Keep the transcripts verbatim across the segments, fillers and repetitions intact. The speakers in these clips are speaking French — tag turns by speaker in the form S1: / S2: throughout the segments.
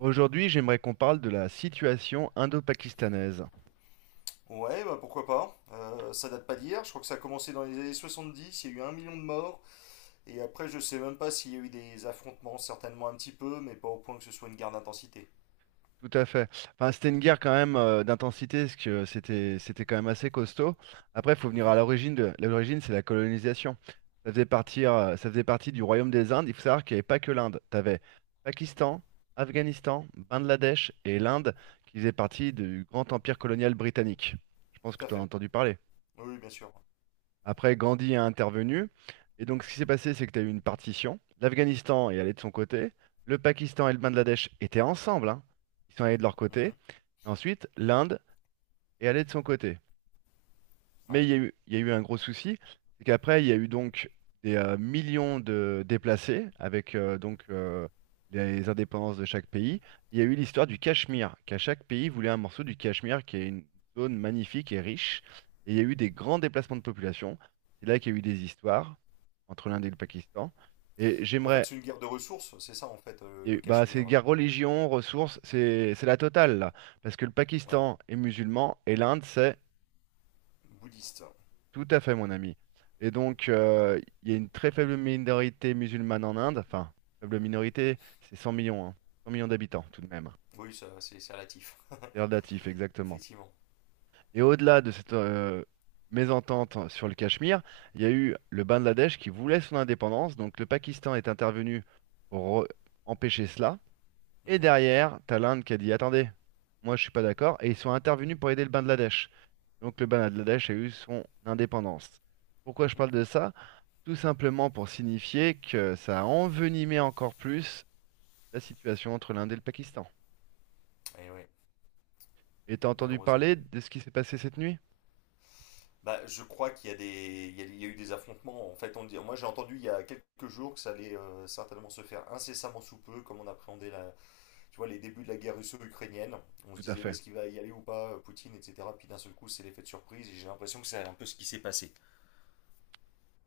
S1: Aujourd'hui, j'aimerais qu'on parle de la situation indo-pakistanaise.
S2: Ouais, bah pourquoi pas. Euh, ça date pas d'hier. Je crois que ça a commencé dans les années soixante-dix. Il y a eu un million de morts. Et après, je sais même pas s'il y a eu des affrontements. Certainement un petit peu, mais pas au point que ce soit une guerre d'intensité.
S1: Tout à fait. Enfin, c'était une guerre quand même euh, d'intensité, parce que c'était c'était quand même assez costaud. Après, il faut venir
S2: Mhm,
S1: à l'origine de l'origine, c'est la colonisation. Ça faisait partie, euh, ça faisait partie du Royaume des Indes. Il faut savoir qu'il n'y avait pas que l'Inde. Tu avais Pakistan, Afghanistan, Bangladesh et l'Inde qui faisaient partie du grand empire colonial britannique. Je pense que
S2: tout à
S1: tu as
S2: fait.
S1: entendu parler.
S2: Oui, bien sûr.
S1: Après, Gandhi a intervenu. Et donc, ce qui s'est passé, c'est que tu as eu une partition. L'Afghanistan est allé de son côté. Le Pakistan et le Bangladesh étaient ensemble, hein. Ils sont allés de leur
S2: Mhm,
S1: côté. Ensuite, l'Inde est allée de son côté. Mais
S2: ouais.
S1: il y a eu, il y a eu un gros souci, c'est qu'après, il y a eu donc des euh, millions de déplacés avec euh, donc euh, les indépendances de chaque pays. Il y a eu l'histoire du Cachemire, qu'à chaque pays voulait un morceau du Cachemire, qui est une zone magnifique et riche. Et il y a eu des grands déplacements de population. C'est là qu'il y a eu des histoires entre l'Inde et le Pakistan. Et
S2: Donc en fait,
S1: j'aimerais,
S2: c'est une guerre de ressources. C'est ça, en fait, euh,
S1: il y a eu-
S2: le
S1: bah, c'est
S2: Cachemire.
S1: guerre
S2: Euh,
S1: religion, ressources, c'est c'est la totale là, parce que le
S2: ouais.
S1: Pakistan est musulman et l'Inde c'est
S2: Bouddhiste.
S1: Tout à fait, mon ami. Et donc, euh, il y a une très faible minorité musulmane en Inde. Enfin, faible
S2: Mhm.
S1: minorité, c'est cent millions, hein. cent millions d'habitants, tout de même.
S2: Oui, ça, c'est c'est relatif.
S1: C'est relatif, exactement.
S2: Effectivement.
S1: Et au-delà de cette euh, mésentente sur le Cachemire, il y a eu le Bangladesh qui voulait son indépendance. Donc, le Pakistan est intervenu pour re- empêcher cela. Et
S2: Mhm,
S1: derrière, t'as l'Inde qui a dit, attendez, moi, je suis pas d'accord. Et ils sont intervenus pour aider le Bangladesh. Donc, le Bangladesh a eu son indépendance. Pourquoi je
S2: mhm.
S1: parle de ça? Tout simplement pour signifier que ça a envenimé encore plus la situation entre l'Inde et le Pakistan.
S2: Et ouais,
S1: Et t'as entendu
S2: malheureusement.
S1: parler de ce qui s'est passé cette nuit?
S2: Bah, je crois qu'il y a des, il y a, il y a eu des affrontements. En fait, on le dit, moi j'ai entendu il y a quelques jours que ça allait euh, certainement se faire incessamment sous peu, comme on appréhendait la, tu vois, les débuts de la guerre russo-ukrainienne. On se
S1: Tout à
S2: disait, ouais,
S1: fait.
S2: est-ce qu'il va y aller ou pas, euh, Poutine, et cetera. Puis d'un seul coup, c'est l'effet de surprise. Et j'ai l'impression que c'est un peu ce qui s'est passé.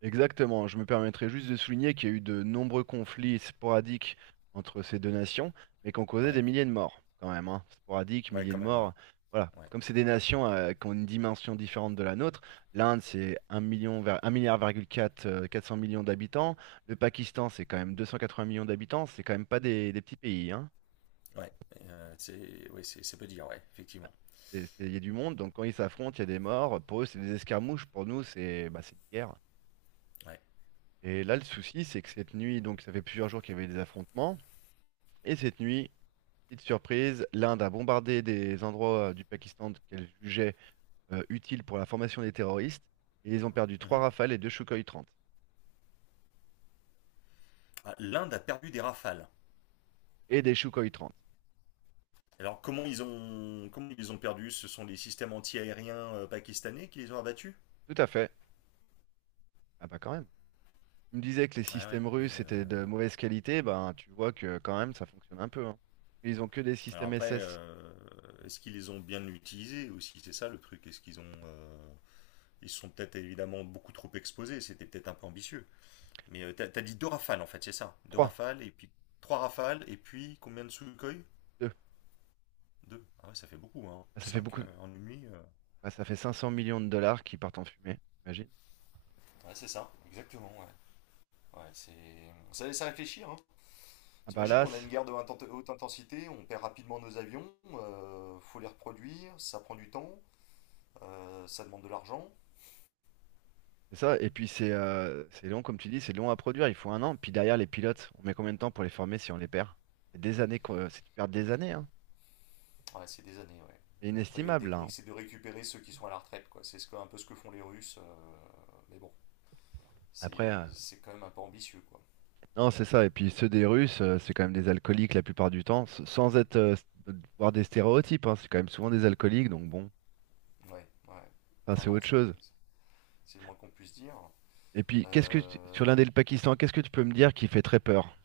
S1: Exactement. Je me permettrai juste de souligner qu'il y a eu de nombreux conflits sporadiques entre ces deux nations, mais qui ont causé des
S2: Ouais,
S1: milliers de morts, quand même, hein. Sporadiques,
S2: ouais,
S1: milliers
S2: quand
S1: de
S2: même, hein.
S1: morts. Voilà.
S2: Ouais,
S1: Comme c'est des nations euh, qui ont une dimension différente de la nôtre, l'Inde, c'est un million, ver- un milliard, virgule quatre, euh, quatre cents millions d'habitants. Le Pakistan, c'est quand même deux cent quatre-vingts millions d'habitants. C'est quand même pas des, des petits pays, hein.
S2: ouais, Euh, c'est, ouais, c'est, c'est peu dire. Ouais, effectivement.
S1: C'est- c'est- Il y a du monde, donc quand ils s'affrontent, il y a des morts. Pour eux, c'est des escarmouches, pour nous, c'est bah, c'est une guerre.
S2: Ouais.
S1: Et là, le souci, c'est que cette nuit, donc ça fait plusieurs jours qu'il y avait des affrontements, et cette nuit, petite surprise, l'Inde a bombardé des endroits euh, du Pakistan qu'elle jugeait euh, utiles pour la formation des terroristes, et ils ont perdu trois
S2: Mhm.
S1: Rafales et deux Sukhoi trente.
S2: Ah, l'Inde a perdu des rafales.
S1: Et des Sukhoi trente.
S2: Alors comment ils ont, comment ils les ont perdu? Ce sont les systèmes anti-aériens euh, pakistanais qui les ont abattus?
S1: Tout à fait. Ah bah quand même. Tu me disais que les
S2: Ouais, ouais,
S1: systèmes russes
S2: mais.
S1: étaient
S2: euh,
S1: de mauvaise qualité, ben tu vois que quand même, ça fonctionne un peu. Hein. Ils ont que des
S2: Alors
S1: systèmes
S2: après,
S1: S S.
S2: euh, est-ce qu'ils les ont bien utilisés aussi? C'est ça le truc. Est-ce qu'ils ont, euh, ils se sont peut-être évidemment beaucoup trop exposés. C'était peut-être un peu ambitieux. Mais euh, t'as, t'as dit deux rafales en fait, c'est ça. Deux
S1: trois,
S2: rafales et puis trois rafales et puis combien de Sukhoi?
S1: deux.
S2: Deux. Ah ouais, ça fait beaucoup, hein.
S1: Ah, ça fait
S2: Cinq
S1: beaucoup.
S2: euh, en une nuit. euh.
S1: Bah, ça fait cinq cents millions de dollars qui partent en fumée, imagine.
S2: Ouais, c'est ça, exactement, ouais. Ouais, c'est… Ça laisse à réfléchir, hein.
S1: Ah bah
S2: T'imagines,
S1: là,
S2: on a une
S1: c'est
S2: guerre de inten- haute intensité, on perd rapidement nos avions, euh, faut les reproduire, ça prend du temps, euh, ça demande de l'argent.
S1: c'est ça. Et puis c'est euh, c'est long, comme tu dis, c'est long à produire. Il faut un an. Puis derrière, les pilotes, on met combien de temps pour les former si on les perd? C'est des années qu'on- c'est tu perds des années, hein.
S2: Ouais, c'est des années, ouais.
S1: C'est
S2: Et après, il y a une
S1: inestimable, là.
S2: technique,
S1: Hein.
S2: c'est de récupérer ceux qui sont à la retraite, quoi. C'est ce que- un peu ce que font les Russes, euh, mais bon,
S1: Après, euh,
S2: c'est c'est quand même un peu ambitieux, quoi.
S1: non, c'est ça. Et puis ceux des Russes, euh, c'est quand même des alcooliques la plupart du temps, s- sans être euh, s- voir des stéréotypes. Hein. C'est quand même souvent des alcooliques, donc bon,
S2: Ouais, ouais.
S1: enfin,
S2: Non,
S1: c'est
S2: non,
S1: autre
S2: c'est
S1: chose.
S2: c'est le moins qu'on puisse dire.
S1: Et puis, qu'est-ce que tu- sur
S2: Euh,
S1: l'Inde et le Pakistan, qu'est-ce que tu peux me dire qui fait très peur?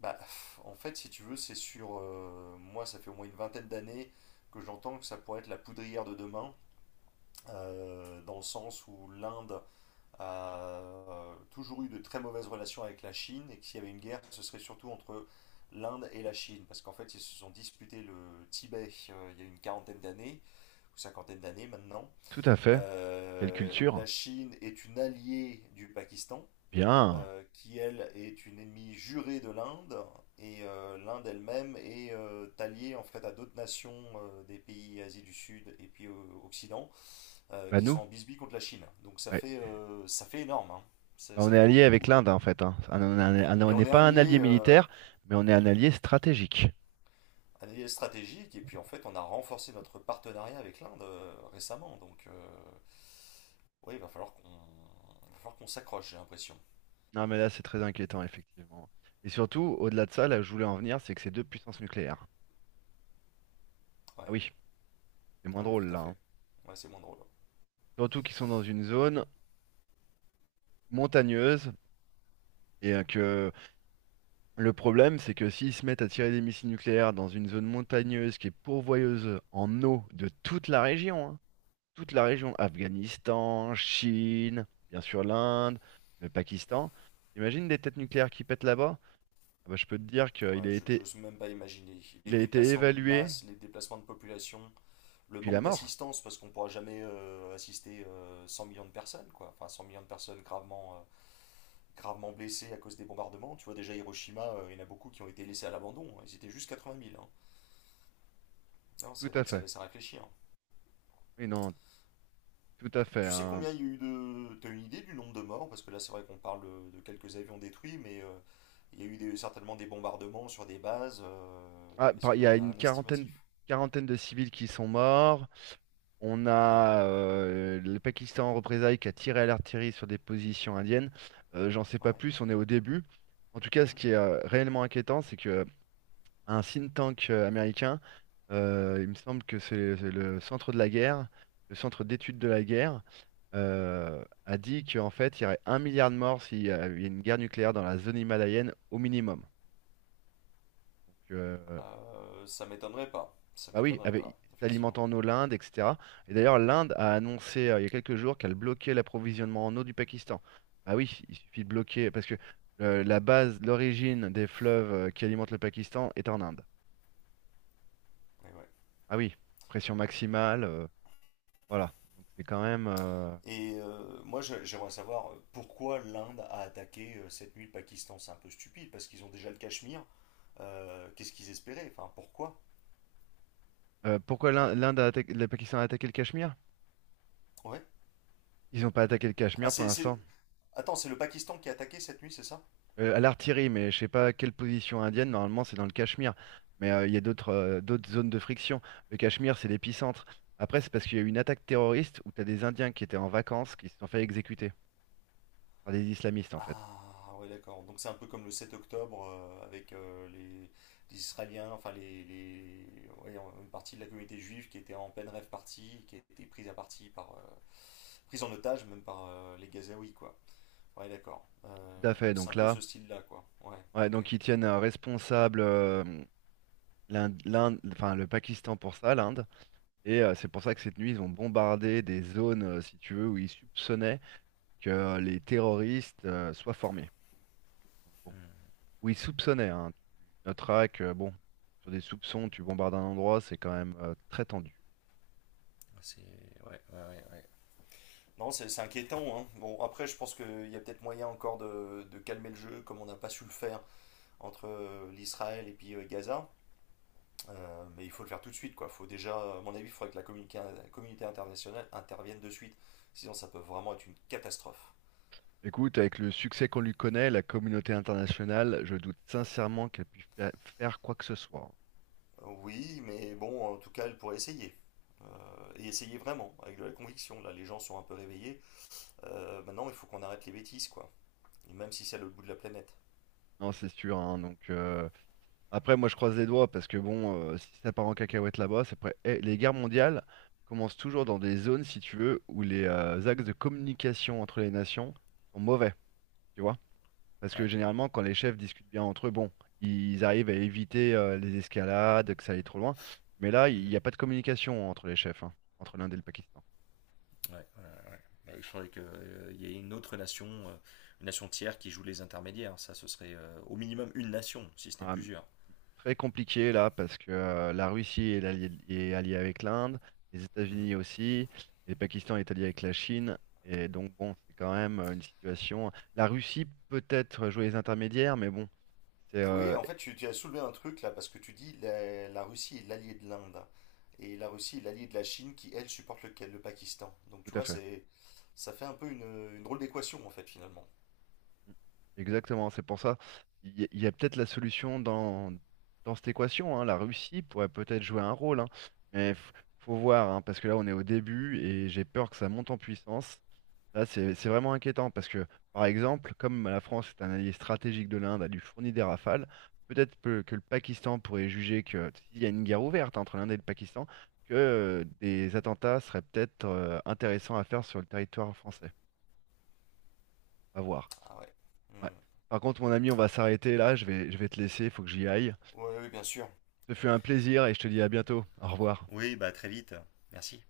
S2: bah, pff, en fait, si tu veux, c'est sur… euh, moi, ça fait au moins une vingtaine d'années que j'entends que ça pourrait être la poudrière de demain, euh, dans le sens où l'Inde a euh, toujours eu de très mauvaises relations avec la Chine et que s'il y avait une guerre, ce serait surtout entre l'Inde et la Chine, parce qu'en fait, ils se sont disputés le Tibet euh, il y a une quarantaine d'années, ou cinquantaine d'années maintenant.
S1: Tout à fait. Quelle
S2: Euh,
S1: culture?
S2: la Chine est une alliée du Pakistan,
S1: Bien.
S2: euh, qui elle est une ennemie jurée de l'Inde, et euh, l'Inde elle-même est euh, alliée en fait à d'autres nations euh, des pays Asie du Sud et puis euh, Occident, euh,
S1: Bah
S2: qui sont
S1: nous.
S2: en bisbee contre la Chine. Donc ça
S1: Ouais.
S2: fait, euh, ça fait énorme, hein. ça,
S1: Bah, on
S2: ça
S1: est
S2: fait
S1: allié
S2: beaucoup.
S1: avec l'Inde hein, en
S2: euh.
S1: fait. Hein. Un- un- un- un-
S2: Et
S1: On
S2: on
S1: n'est
S2: est
S1: pas
S2: un
S1: un
S2: allié,
S1: allié
S2: euh,
S1: militaire, mais on est un allié stratégique.
S2: un allié stratégique, et puis en fait on a renforcé notre partenariat avec l'Inde euh, récemment. Donc euh, oui, il va falloir qu'on il va falloir qu'on s'accroche, j'ai l'impression.
S1: Non mais là c'est très inquiétant effectivement. Et surtout, au-delà de ça, là où je voulais en venir, c'est que c'est deux puissances nucléaires. Ah
S2: Ouais,
S1: oui, c'est moins
S2: ouais,
S1: drôle
S2: tout à
S1: là.
S2: fait.
S1: Hein.
S2: Ouais, c'est moins drôle.
S1: Surtout qu'ils sont dans une zone montagneuse et euh, que le problème c'est que s'ils se mettent à tirer des missiles nucléaires dans une zone montagneuse qui est pourvoyeuse en eau de toute la région, hein, toute la région, Afghanistan, Chine, bien sûr l'Inde, le Pakistan. Imagine des têtes nucléaires qui pètent là-bas? Ah bah, je peux te dire qu'il
S2: Ouais,
S1: a
S2: je je
S1: été,
S2: n'ose même pas imaginer.
S1: il
S2: Les
S1: a été
S2: déplacements de
S1: évalué,
S2: masse, les déplacements de population, le
S1: puis la
S2: manque
S1: mort.
S2: d'assistance, parce qu'on ne pourra jamais euh, assister euh, cent millions de personnes, quoi. Enfin, cent millions de personnes gravement, euh, gravement blessés à cause des bombardements. Tu vois, déjà Hiroshima, euh, il y en a beaucoup qui ont été laissés à l'abandon. Ils étaient juste quatre-vingt mille, hein. Non,
S1: Tout
S2: c'est vrai
S1: à
S2: que ça
S1: fait.
S2: laisse à réfléchir.
S1: Oui, non, tout à fait.
S2: Tu sais
S1: Hein.
S2: combien il y a eu de. T'as une idée du nombre de morts? Parce que là, c'est vrai qu'on parle de, de quelques avions détruits, mais euh, il y a eu des- certainement des bombardements sur des bases. euh,
S1: Ah,
S2: Est-ce
S1: par- il y
S2: qu'on
S1: a
S2: a
S1: une
S2: un
S1: quarantaine,
S2: estimatif?
S1: quarantaine de civils qui sont morts. On
S2: Évidemment.
S1: a euh, le Pakistan en représailles qui a tiré à l'artillerie sur des positions indiennes. Euh, j'en sais pas
S2: Ouais.
S1: plus, on est au début. En tout cas, ce
S2: Mhm.
S1: qui est euh, réellement inquiétant, c'est que un think tank euh, américain. Euh, il me semble que c'est c'est le centre de la guerre, le centre d'études de la guerre, euh, a dit qu'en fait, il y aurait un milliard de morts s'il y avait une guerre nucléaire dans la zone himalayenne au minimum. Donc, euh,
S2: Euh, ça m'étonnerait pas. Ça
S1: bah oui,
S2: m'étonnerait
S1: avec,
S2: pas, effectivement.
S1: s'alimentant en eau l'Inde, et cetera. Et d'ailleurs, l'Inde a annoncé euh, il y a quelques jours qu'elle bloquait l'approvisionnement en eau du Pakistan. Bah oui, il suffit de bloquer parce que euh, la base, l'origine des fleuves euh, qui alimentent le Pakistan est en Inde.
S2: Mais ouais.
S1: Ah oui, pression maximale. euh, Voilà. Donc c'est quand même. euh,
S2: Et euh, moi, j'aimerais savoir euh, pourquoi l'Inde a attaqué euh, cette nuit le Pakistan. C'est un peu stupide parce qu'ils ont déjà le Cachemire. Euh, qu'est-ce qu'ils espéraient? Enfin, pourquoi?
S1: euh, pourquoi l'Inde l'Inde a attaqué, le Pakistan a attaqué le Cachemire?
S2: Ouais.
S1: Ils n'ont pas attaqué le
S2: Ah,
S1: Cachemire pour
S2: c'est, c'est-
S1: l'instant.
S2: Attends, c'est le Pakistan qui a attaqué cette nuit, c'est ça?
S1: Euh, à l'artillerie, mais je sais pas quelle position indienne. Normalement, c'est dans le Cachemire. Mais euh, il y a d'autres euh, d'autres zones de friction. Le Cachemire, c'est l'épicentre. Après, c'est parce qu'il y a eu une attaque terroriste où tu as des Indiens qui étaient en vacances qui se sont fait exécuter par des islamistes, en fait.
S2: Ah, ouais, d'accord. Donc c'est un peu comme le sept octobre euh, avec euh, les… les Israéliens, enfin les, les- ouais, une partie de la communauté juive qui était en pleine rêve partie, qui a été prise à partie par, euh, prise en otage même par euh, les Gazaouis, quoi. Ouais, d'accord.
S1: Tout
S2: Euh,
S1: à fait.
S2: c'est
S1: Donc
S2: un peu
S1: là,
S2: ce style-là, quoi. Ouais,
S1: ouais,
S2: ok.
S1: donc ils tiennent euh, responsable euh, l'Inde, l'Inde- enfin, le Pakistan pour ça, l'Inde. Et euh, c'est pour ça que cette nuit, ils ont bombardé des zones, euh, si tu veux, où ils soupçonnaient que euh, les terroristes euh, soient formés. Donc, bon, où ils soupçonnaient, hein. Tu noteras que, bon, sur des soupçons, tu bombardes un endroit, c'est quand même euh, très tendu.
S2: Ouais. Non, c'est c'est inquiétant, hein. Bon, après, je pense qu'il y a peut-être moyen encore de, de calmer le jeu, comme on n'a pas su le faire entre euh, l'Israël et puis euh, Gaza. Euh, mais il faut le faire tout de suite, quoi. Faut déjà, à mon avis, il faudrait que la communica- la communauté internationale intervienne de suite. Sinon, ça peut vraiment être une catastrophe.
S1: Écoute, avec le succès qu'on lui connaît, la communauté internationale, je doute sincèrement qu'elle puisse fa- faire quoi que ce soit.
S2: Oui, mais bon, en tout cas, elle pourrait essayer. Euh, et essayer vraiment, avec de la conviction. Là, les gens sont un peu réveillés. Euh, maintenant, il faut qu'on arrête les bêtises, quoi. Et même si c'est à l'autre bout de la planète.
S1: Non, c'est sûr, hein, donc euh, après, moi, je croise les doigts parce que bon, euh, si ça part en cacahuète là-bas, c'est prêt. Eh, les guerres mondiales commencent toujours dans des zones, si tu veux, où les euh, axes de communication entre les nations sont mauvais, tu vois? Parce que
S2: Ouais.
S1: généralement, quand les chefs discutent bien entre eux, bon, ils arrivent à éviter euh, les escalades, que ça aille trop loin. Mais là, il n'y
S2: Mhm.
S1: a pas de communication entre les chefs, hein, entre l'Inde et le Pakistan.
S2: Ouais, ouais, ouais. Bah, je croyais qu'il y ait une autre nation, euh, une nation tiers qui joue les intermédiaires. Ça, ce serait euh, au minimum une nation, si ce n'est
S1: Ah,
S2: plusieurs.
S1: très compliqué là parce que euh, la Russie est alliée, est alliée avec l'Inde, les
S2: Mhm.
S1: États-Unis aussi, et le Pakistan est allié avec la Chine. Et donc bon, c'est quand même euh, une situation. La Russie peut-être jouer les intermédiaires, mais bon, c'est
S2: Oui,
S1: euh,
S2: en fait, tu, tu as soulevé un truc là, parce que tu dis la, la Russie est l'alliée de l'Inde. Et la Russie est l'alliée de la Chine qui, elle, supporte le, le Pakistan. Donc, tu
S1: tout à
S2: vois,
S1: fait.
S2: c'est, ça fait un peu une, une drôle d'équation, en fait, finalement.
S1: Mm. Exactement, c'est pour ça. Il y a, il y a peut-être la solution dans, dans cette équation. Hein. La Russie pourrait peut-être jouer un rôle, hein. Mais f- faut voir, hein, parce que là on est au début et j'ai peur que ça monte en puissance. Là, c'est c'est vraiment inquiétant parce que, par exemple, comme la France est un allié stratégique de l'Inde, elle lui fournit des rafales, peut-être peu- que, le Pakistan pourrait juger que s'il y a une guerre ouverte entre l'Inde et le Pakistan, que euh, des attentats seraient peut-être euh, intéressants à faire sur le territoire français. À voir.
S2: Ah ouais.
S1: Ouais.
S2: Mhm.
S1: Par contre, mon ami, on va s'arrêter là. Je vais, je vais te laisser, il faut que j'y aille.
S2: Ouais, oui, bien sûr.
S1: Ce fut un plaisir et je te dis à bientôt. Au revoir.
S2: Oui, bah très vite. Merci.